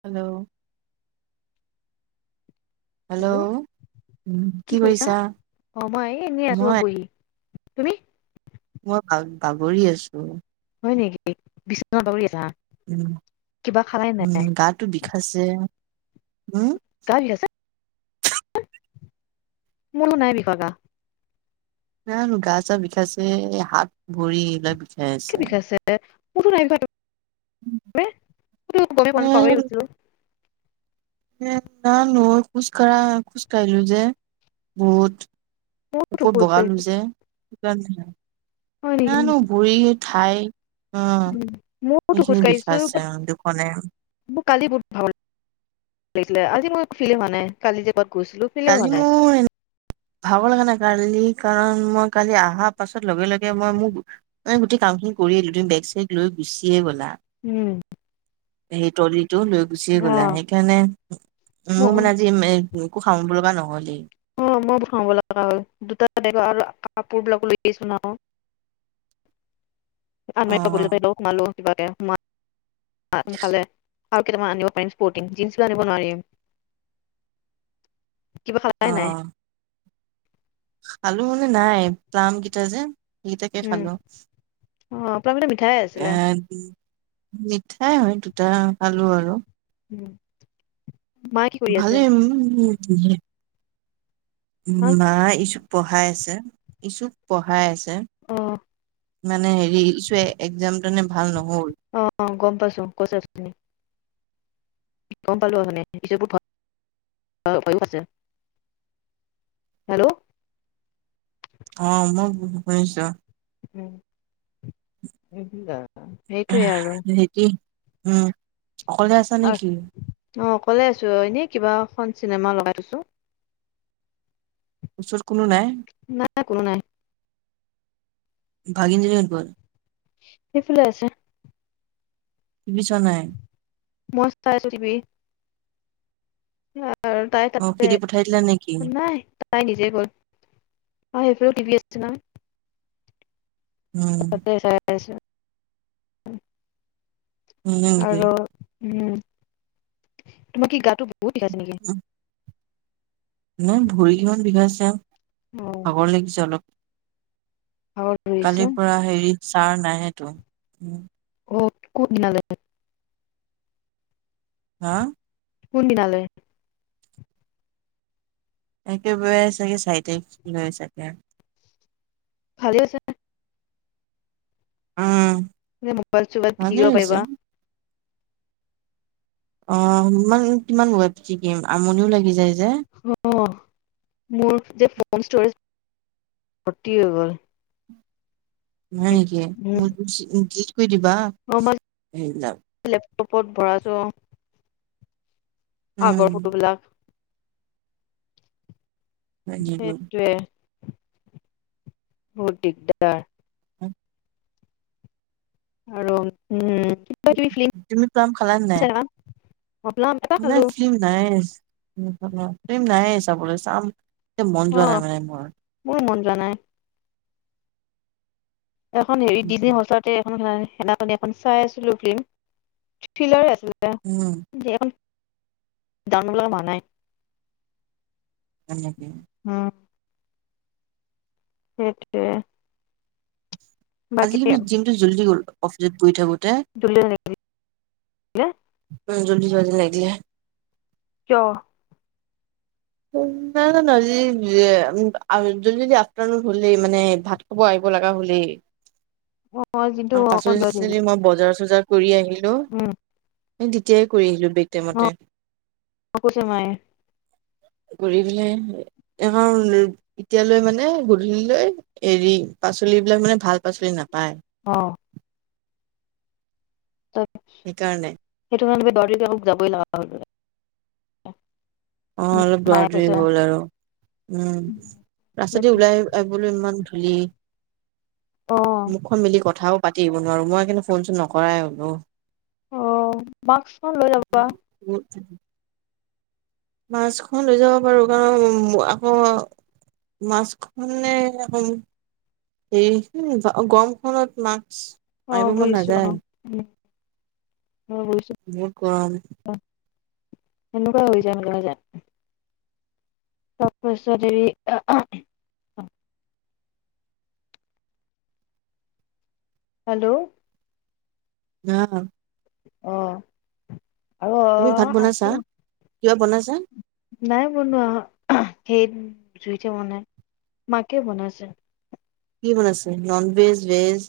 Hello hello উ কি কৰিছা অ মই এনেই আছো ৰব মই বহি। তুমি মই বা বাগৰি আছো। হয় নেকি বিচনাত পৰি আছা উম কিবা খালাই উম নাই? গাতো বিষাইছে উম গা বিষাইছে? মোৰ নাই বিষোৱা গা নাজানো গা চা বিষাইছে হাত ভৰি এইবিলাক কি আছে বিষাইছে কতো নাই গমে পোৱা এ নাই পাহৰি গৈছিলো এ না নই খোজ কঢ়া খোজ কাঢ়িলো যে বহুত মইতো ওপৰত খোজ বগালো কাঢ়িছো। যে গন্ধ জানো গুৰি ঠাই অ উ মইটো খোজ সেইখিনি কাঢ়িছো বিষাইছে ব দুখনে মোৰ কালি বহুত ভাগৰ লিখিলে আজি মোৰ ফিল হোৱা নাই কালি যে গৈছিলো ক্লিয়াৰ কালি হোৱা নাই মোৰ ভাগৰ লগা নাই কালি কাৰণ মই কালি অহাৰ পাছত লগে লগে মই মোক মই গোটেই কাম খিনি কৰি গোটেই বেগ চেগ লৈ গুচিয়ে গ'লা উম সেই ট্ৰলি তটো লৈ গুচিয়ে অ গ'লা সেইকাৰণে উ মোৰ মানে আজি মোকো খাম লগা নহলেই সময় খাব লগা হয় দুটা দেখ আৰু কাপোৰ বিলাকলৈকে লৈ আহিছো ন' অ আমই পাবো লক মালো [unintelligible] কিবাকে সোমাই অঁ খালে আৰু কেইটামান আনিব পাৰিম স্পৰ্টিং জিনছ টো আনিব নোৱাৰিম। খালাই অ নাই টোহে মানে নাই ট্ৰাংক কেইটা যে সেই তাকে উম, খালো অ প্ৰমিতা মিঠাই আছিলে মিঠাই হয় দুটা আলু আৰু [unintelligible] কি কৰি আছে ভালে উম [unintelligible] উম হা নাই পঢ়াই আছে ইছুক পঢ়াই আছে অঁ মানে হেৰি ইছুয়ে এক্সাম তেনে ভাল নহ অ গম পাইছো কৈছে আ গম পালো অথনি যে মোৰ ভণ্টি হৈও আছে হেল্ল' অ মই শুনিছো উম উ সেইটোৱে আৰু হেতি উম অকলে আছা নেকি? অঁ অকলে আছো এনে কিবা এখন চিনেমা লগাই থৈছো ওচৰত কোনো নাই। কোনো নাই ভাগিন জনী কত গল? সেইফালে আছে। টি ভি চোৱা নাই মই চাইছোঁ টি ভি [unintelligible] আৰু তাই অ', তাতে খেদি পঠাই দিলা নেকি? নাই তাই নিজেই গ'ল। অ সেইফালেও টিভি আছে নহয়। উম, তাতে চাই আছে। [inaudible] [unintelligible] উম তোমাৰ কি গাটো বহুত বিষাই আছে নেকি? উম, নাই ভৰি কেইখন বিষাইছে। অ', ভাগৰ লাগিছে অলপ। ভাগৰ ধৰিছে। কালিৰ পৰা হেৰি ছাৰ নাহেটো উম। অ কত মিলালে? হা? কোন দিনালে? একেবাৰে চাগে চাৰি তাৰিখ লৈ চাগে ভালে হইচে। উম, মোবাইল ছবাইল ভালে পিটিকিব হৈছে। পাৰিবা। অ ইমান কিমান ম'বাইল পিতিকিম আমনিও লাগি যায় যে। অ মোৰ যে ফোন ষ্টৰেজ ভৰতি হয় গল। নাই নেকি উম, মোৰ [unintelligible] সোয় দিবা [unintelligible] গ্ৰুপত ভৰাছো। উম, আগৰ ফটো বিলাক। হয় নেকি? সেইটোৱে বহুত দিগদাৰ। হু আৰু উম। কিবা কিবি ফিল্ম তুমি প্লাম খালা নে নাই? চাই থাকা ভাবলাম এটা নাই খালো ফিল্ম নাইয়ে। ফিল্ম নাইয়ে চাবলৈ চাম। এ মন যোৱা নাই অ', মানে মোৰ। মোৰো মন যোৱা নাই। এখন হেৰি [unintelligible] সঁচাতে এখনো খেলা নাই। সেনাখনী এখন চাই আছিলো ফিল্ম থ্ৰিলাৰ আছিল। উম, [unintelligible] [unintelligible] এনেকেই, সেইটোৱে। আজি বাকী কিন্তু জিমটো জল্দি গল। অফিচত গৈ থাকোতে, [unintelligible] উম ', জলি যোৱা যেন লাগিলে। কিয়? নাজানো আজি জল্দি- জল্দি আফটাৰনুন হলে মানে ভাত খাব আহিব লাগা হ'লেই। অ', পাচলি - দিলে চাচলি মই বজাৰ -চজাৰ, কৰি আহিল, হেল্ল', উম সেই তেতিয়াই কৰি আহিলো বেক অ টাইমতে, কৈছে মায়ে কৰি পেলে এ', এতিয়ালৈ মানে গধূলি লৈ এৰি পাচলি বিলাক মানে ভাল পাচলি নাপায়। অহ্ তই, সেই কাৰণে, [unintelligible] অহ ', অলপ দৌৰা মায়ে দৌৰি কৈছে হ'ল আৰু উম', ৰাস্তাদি ওলাই আহিবলৈ ইমান খুলি। অ মুখখন মিলি কথাও। পাতি আহিব নোৱাৰোঁ মই কিন্তু ফোন চোন নকৰাই হ'লো। অহ ', মাস্কখন লৈ লবা [unintelligible] মাস্কখন লৈ যাব পাৰো কাৰণ আকৌ মাস্ক খনে গৰমখনত মা অহ ', বুজিছো অহ ', উম', বুজিছো বহুত গৰম। সেনেকুৱা হৈ যামলহজাত [unintelligible] তাৰপাচত হেৰি [unintelligible] হেল্ল', আহ', অহ ', অ তুমি ভাত অ বনাইছা আছে,, কিবা বনাইছা নাই বনোৱা। সেই জুইতে বনাই, মাকে বনাইছে। কি বনাইছে? Non veg, veg?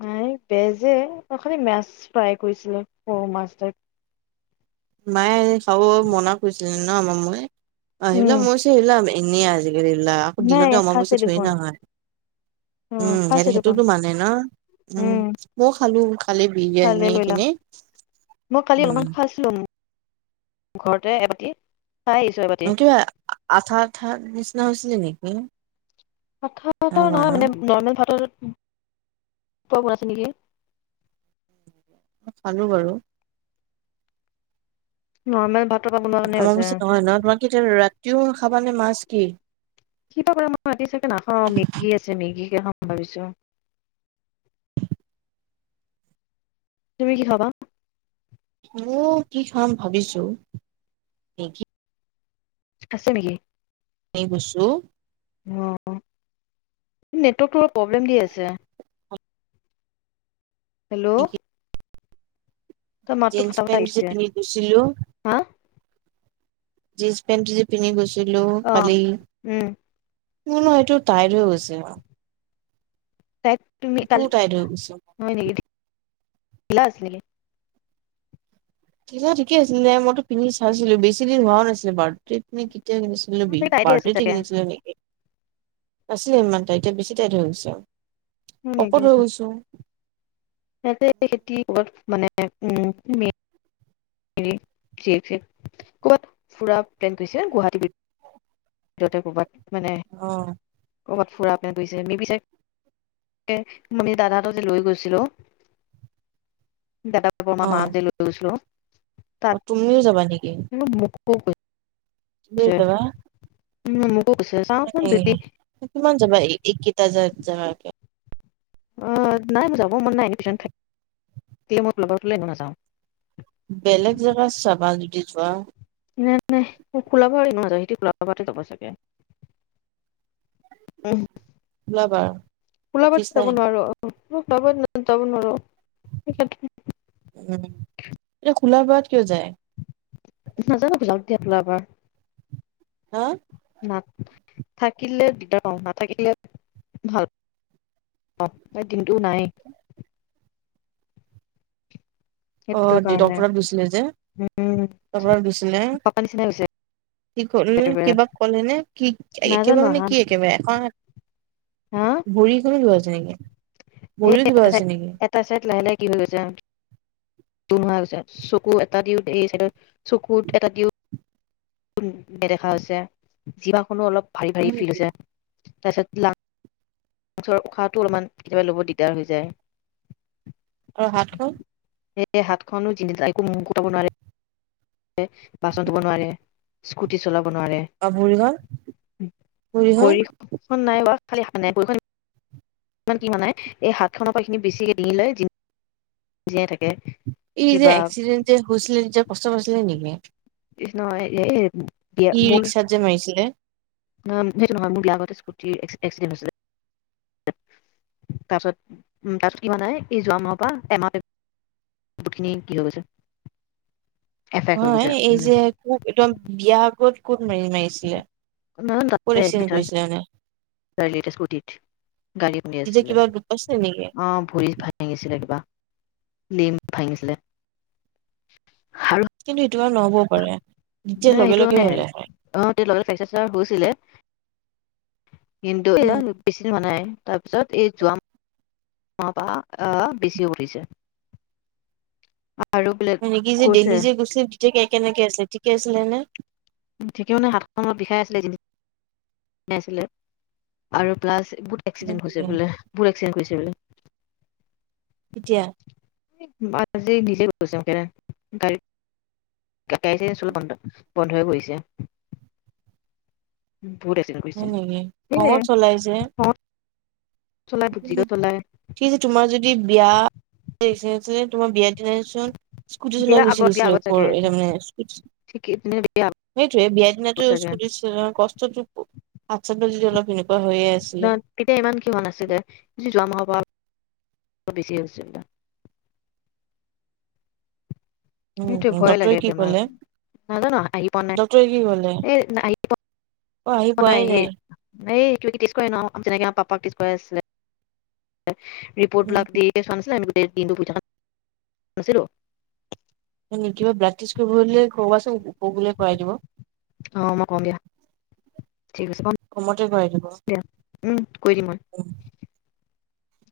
নাই বেজে ত খালি মাছ ফ্ৰাই কৰিছিলে সৰু মাছ তাইপ। মায়ে খাব মনা কৰিছিলে ন মময়ে। আহিল উম মোৰছে [unintelligible] আহিলা আমি। ইনে আজি। [unintelligible] এৰিলা খুধি লওঁ নাই দিওক খাইছে অমাৱস্যা থৰি দেখোন না হয়। উম', খাইছে দেখোন সেইটোতো মানে ন? উম ', মইয়ো খালো। কালি ভালে বিৰিয়ানী কৰিলা খিনি মই কালি অমান উম খাইছিলো ন [unintelligible] ঘৰতে এবাতি। খাই আহিছো এবাতি কিবা আঠা- আঠাৰ নিচিনা হৈছিলে নি? হম। কথা পতা নহয় মানে নৰ্মেল ভাত। উম', পছে নকি [unintelligible] চালো বাৰু। নৰ্মেল ভাত। অমাৱস্যা নহয় ন তোমালোকে এতিয়া ৰাতিও খাব মানে মাছ কি? কিবা কৰে মই ৰাতি চাগে নাখাও মেগী আছে মেগীকে খাম ভাবিছো। তুমি কি খাবা? মই কি খাম ভাবিছো? মেগি আছে নেকি? সেই গুচো। অহ ', নেটৱৰ্কটো অলপ প্ৰব্লেম দি আছে। [unintelligible] হেল্ল', তই মাতটো জীন্স ফটা ফটা -পেণ্ট যে আহিছে পিন্ধি গৈছিলো, হা জিনচ-পেণ্টটো যে পিন্ধি গৈছো, দিলো অ কালি উম মোৰ ন', এইটো টাইট হৈ গৈছে। [unintelligible] তাইক তুমি এইটোও কালি, টাইট হৈ গৈছে হয় নেকি? - ধিলা আছিল নেকি? তেতিয়া ঠিকে আছিলে, মইতো পিন্ধি চাইছিলো বেছি দিন হোৱাও নাছিলে বাৰ্থডতে নে, কেত, -তিয়া কিনছিলো অ', চাগে তাইৰে আছিল বাৰ্থডেতে চাগে হয় কিনিছিলো নেকি, আছিলে ইমান টাইটে, বেছি টাইটহৈ গৈছে আৰু। নেকি শকত হৈ গৈছো। [unintelligible] [unintelligible] তাতে ক'ৰবাত, মানে অ, ' [unintelligible] দাদা, পাপা, অ মামাহতক যে লৈ গৈছিলো। অ তাত তুমিও যাবা নেকি? [unintelligible] কৈছে বুইছা উম কৈছে চাওঁচোন যদি উ কিমান যাবা এইকেইটাত যাগাতে, অ নাই মোৰ যাব মন নাই টিউচন। থাকিলে লগতে লৈ এনেও মই ঘৰ নাযাওঁ বেলেগ জেগাত চাবা যোৱা নাই নাই মোক ফুলাবই নোৱাৰে। তা যাব চাগে উ [unintelligible] ওলাবা ওলাব অফিচ যাব নাই নোৱাৰো অ। মোক পাব যাব নোৱাৰো উম। খোলা বাত কিয় যায়? নাজানো এইবিলাকে [unintelligible] হা না থাকিলে দিকদাৰ পাও, নাথাকিলে ভাল পাওঁ। টো নাই অ সেইটো দে কাৰণে ডক্টৰত গৈছিলে যে, উম ডক্টৰত গৈছিলে। পাপা নিচিনা হৈছে কি কল একেবাৰে কিবা ক'লে নে? কি একেবাৰে নাজানো মানে হা কি একেবাৰে এখন বুৰি কলৈ গ'ল যে [unintelligible] এ এটা চাইট, এটা চাইট লাহে লাহে কি হৈছে। নোহছে চকু এটা দিওঁ এই চকুত এটা দিওঁ। নেদেখা হৈছে। যিভা খনো অলপ ভাৰি হয় ভাৰি ফিল নেকি? হৈছে। তাৰপিছত লা লাংচৰ উশাহটো অলপমান কেতিয়াবা ল'ব দিগদাৰ হৈ যায়। আৰু হাতখন? সয়ে হাতখননো একো ম খুৱাব নোৱাৰে বাচন ধুব নোৱাৰে [unintelligible] স্কুটি চলাব বা ভৰিখন ভৰিখন নাই বা, ালানে [unintelligible] ইমান কি হোৱা নাই এই হাত খনৰ পৰাখিনি বেছিকে ডিঙি লৈ জীয়াই থাকে। এই যে কিবা এক্সিডেণ্ট হৈছিলে যে কষ্ট পাইছিলে নেকি? কষ্ণ এই বিয়া ই মোৰ ৰি্সা যে মাৰিছিলে সেইটো নহয় মোৰ বি আগতে স্কুটিৰ এক্সিডেণ্টছিল তাৰপাছত তাত কি নাই এই যোৱা মাহৰ পৰা এমাহ সখিনি কি হ' গৈছে এফেক্ট হৈ হয় গৈছে এই যে উম খু একদম বিয়া আগত কত মেলি মেলিছিলে [unintelligible] স্কতীত গালি খুন্দি তেতিয়া আছিলে কিবা দুখ পাইছিলে নেকি? অ ভৰিত ভাল ভাঙিছিলে কিবা লম ভাঙিছিলে কিন্তু আৰু নহ'বও পাৰে তেতিয়া নাই লগে সেইটো লগে নে হ'লে হয়। অ এ লগত স চ হৈছিলে কিনটো এয়া উম, বেছিদিন হোৱা নাই তাৰ পিছত এই যোৱা মাপ আহ বেছিও পৰিছে আৰু বোলে মানে কি যে কৈছে ডেলি যে গুছে ঠিকে কেনেকৈ আছিলে ঠিকে আছিলে নে যেতিয়া মানে হাতখন অলপ বিষাই আছিলে জিনজিনাই আছিলে আৰু প্লাছ বহুত হয় এক্সিডেণ্ট হৈছে নেকি? বোলে বহুত এক্সিডেণ্ট হৈছে বোলে এতিয়া অঁ আজি নিজেই গৈছো সেইকাৰণে গাড়ীত গাড়ী চাৰী চলাওঁনে বন্ধ হৈ পৰিছে বহুত এক্সিডেণ্ট হৈ হয় ফুৰিছে নেকি সেইয়ে অঁ উ ঠিক আছে তোমাৰ যদি যদি বিয়া তোমাৰ বিয়াত চোন স্কুটি চলাই বিয়াৰ গুচি আগত বিয়াৰ গৈছিলে আগত ওপৰ চাগে তাৰমানে্ ঠিক বিয়াৰ সেইটোয়ে বিয়াৰ দিনাতো আগত চাগে স্কুটি চ কষ্টটো হাত চাত যদি অলপ সেনেকুৱা হৈয়ে আছিলে তেতিয়া ইমান কি হোৱা নাছিলে যোৱা মাহৰ পৰা বেছি হৈছিলে সেইটো উম ভয় ডক্তৰে লাগে কি বেমাৰ ক'লে নাজানো আহি পোৱা নাই ডক্তৰে কি ক'লে এই আহি অ আহি প নাই পোৱাই হ এই এনেকে পিছুৱাই ন' যেনেকে আমাৰ পাপাক পিছুৱাই আছিলে ৰিপৰ্ট বিলাক দি চোৱা নাছিলে দিনটো শুই থকা কোৱা নাছিলো হয় নেকী কিবা ব্লাড টেষ্ট প্ৰাকটছ কৰিব হলে কৰোৱা অ চোন মই কম অঁ দিয়া বোলে কৰাই দিব ঠিক আছে কম কমতে কৰাই দিম দিয়া উম কৈ দিম মই।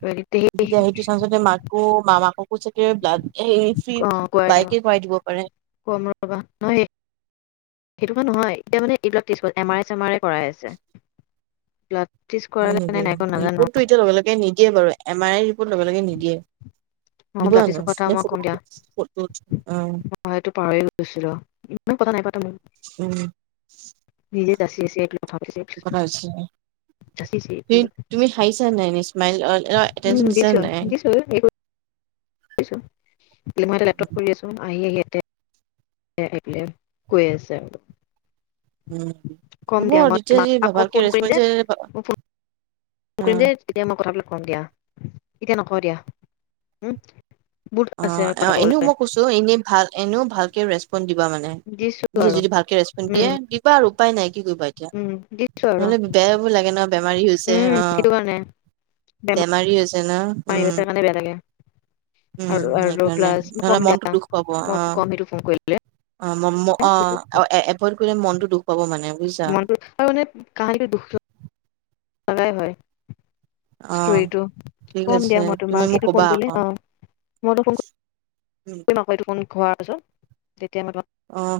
কৈ দিম তে সেই তেতিয়া সেইটো চাঞ্চতে মাক কো মামাককো মোৰ চাগে দাঁত এই অ ফ্ৰীত কৰাই দিম বাইকে কৰাই দিব পাৰে। কম ৰবা নহয় সেই- সেইটো ক নহয় এতিয়া মানে এইবিলাক কিছুমান M R A same R এ কৰাই আছে এইবিলাক হয় নেকি ৰিপতটো ইতিয়া লগে লগে নিদ দিয়ে বাৰু এম আৰই ৰিপৰ্ট লগে লগে নিদিয়ে ম দিব ৰাতি জানো চব কথা নে মই ফটো কম দিয়া ফটো অ মই এইটো পাহৰিয়ে গৈছিলো। পতা নাই পাত উ উম নিজেত যাচি যাচি এক - কৰা হৈছে তুমি [unintelligible] তুমি হাঁহিছা নাই এনে স্মাইল উম এটেনচন দিছা দিছো নাই দিছো দিছো মই এটা লেপটপ কৰি আছো আহি আহি ইয়াত- [unintelligible] কৈ আছে উম, কম হ'ব দিয়া মই যেতিয়া তোমাক যদি আকৌ ভাবাকে ফোন কৰিম যে ৰেচপঞ্চে পাবা। মই ফোন [unintelligible] মই কথা [unintelligible] কম দিয়া। এতিয়া নকওঁ দিয়া। উম। বহুত অহ, আছে কথা অহ এনেও কবলৈ মই কৈছোঁ, এনেই ভাল, এনেও ভাল। কে ৰেচপঞ্চ দিব- লোৱা মানে। দিছো পিছত আৰু যদি ভালকে ৰেস্পঞ্চ দিয়ে, উম দিবা আৰু উপায় নাই কি কৰিবা এতিয়া। উম দিছো আৰু নহ'লে বেয়াও লাগে ন বেমাৰী হৈছে। উম অহ। সেইটো কাৰণে বেমাৰী হৈছে- ছে ন বেমাৰী উম হৈছে কাৰণে বেয়া লাগে উম আৰু আৰু সেইকাৰণে, প্লাছ মই নহ'লে কম দিয়া মনটো দুখ পাব, মই অহ। কম সেইটো ফোন কৰিলে অহ ম ম অহ, অহ এ এভইড কৰিলে মনটো দুখ পাব মানে বুজিছা। মনটো লাগাই হয়। অ ষ্টৰীটো। ঠিক কম আছে দিয়া মই তুমি তোমাক মোক এইটো কবা ফোন কৰিলে আকৌ অ। মই [unintelligible] ফোন কৰিম আৰু এইটো ফোন খোৱাৰ পিছত তেতিয়া মই তোমাক - অহ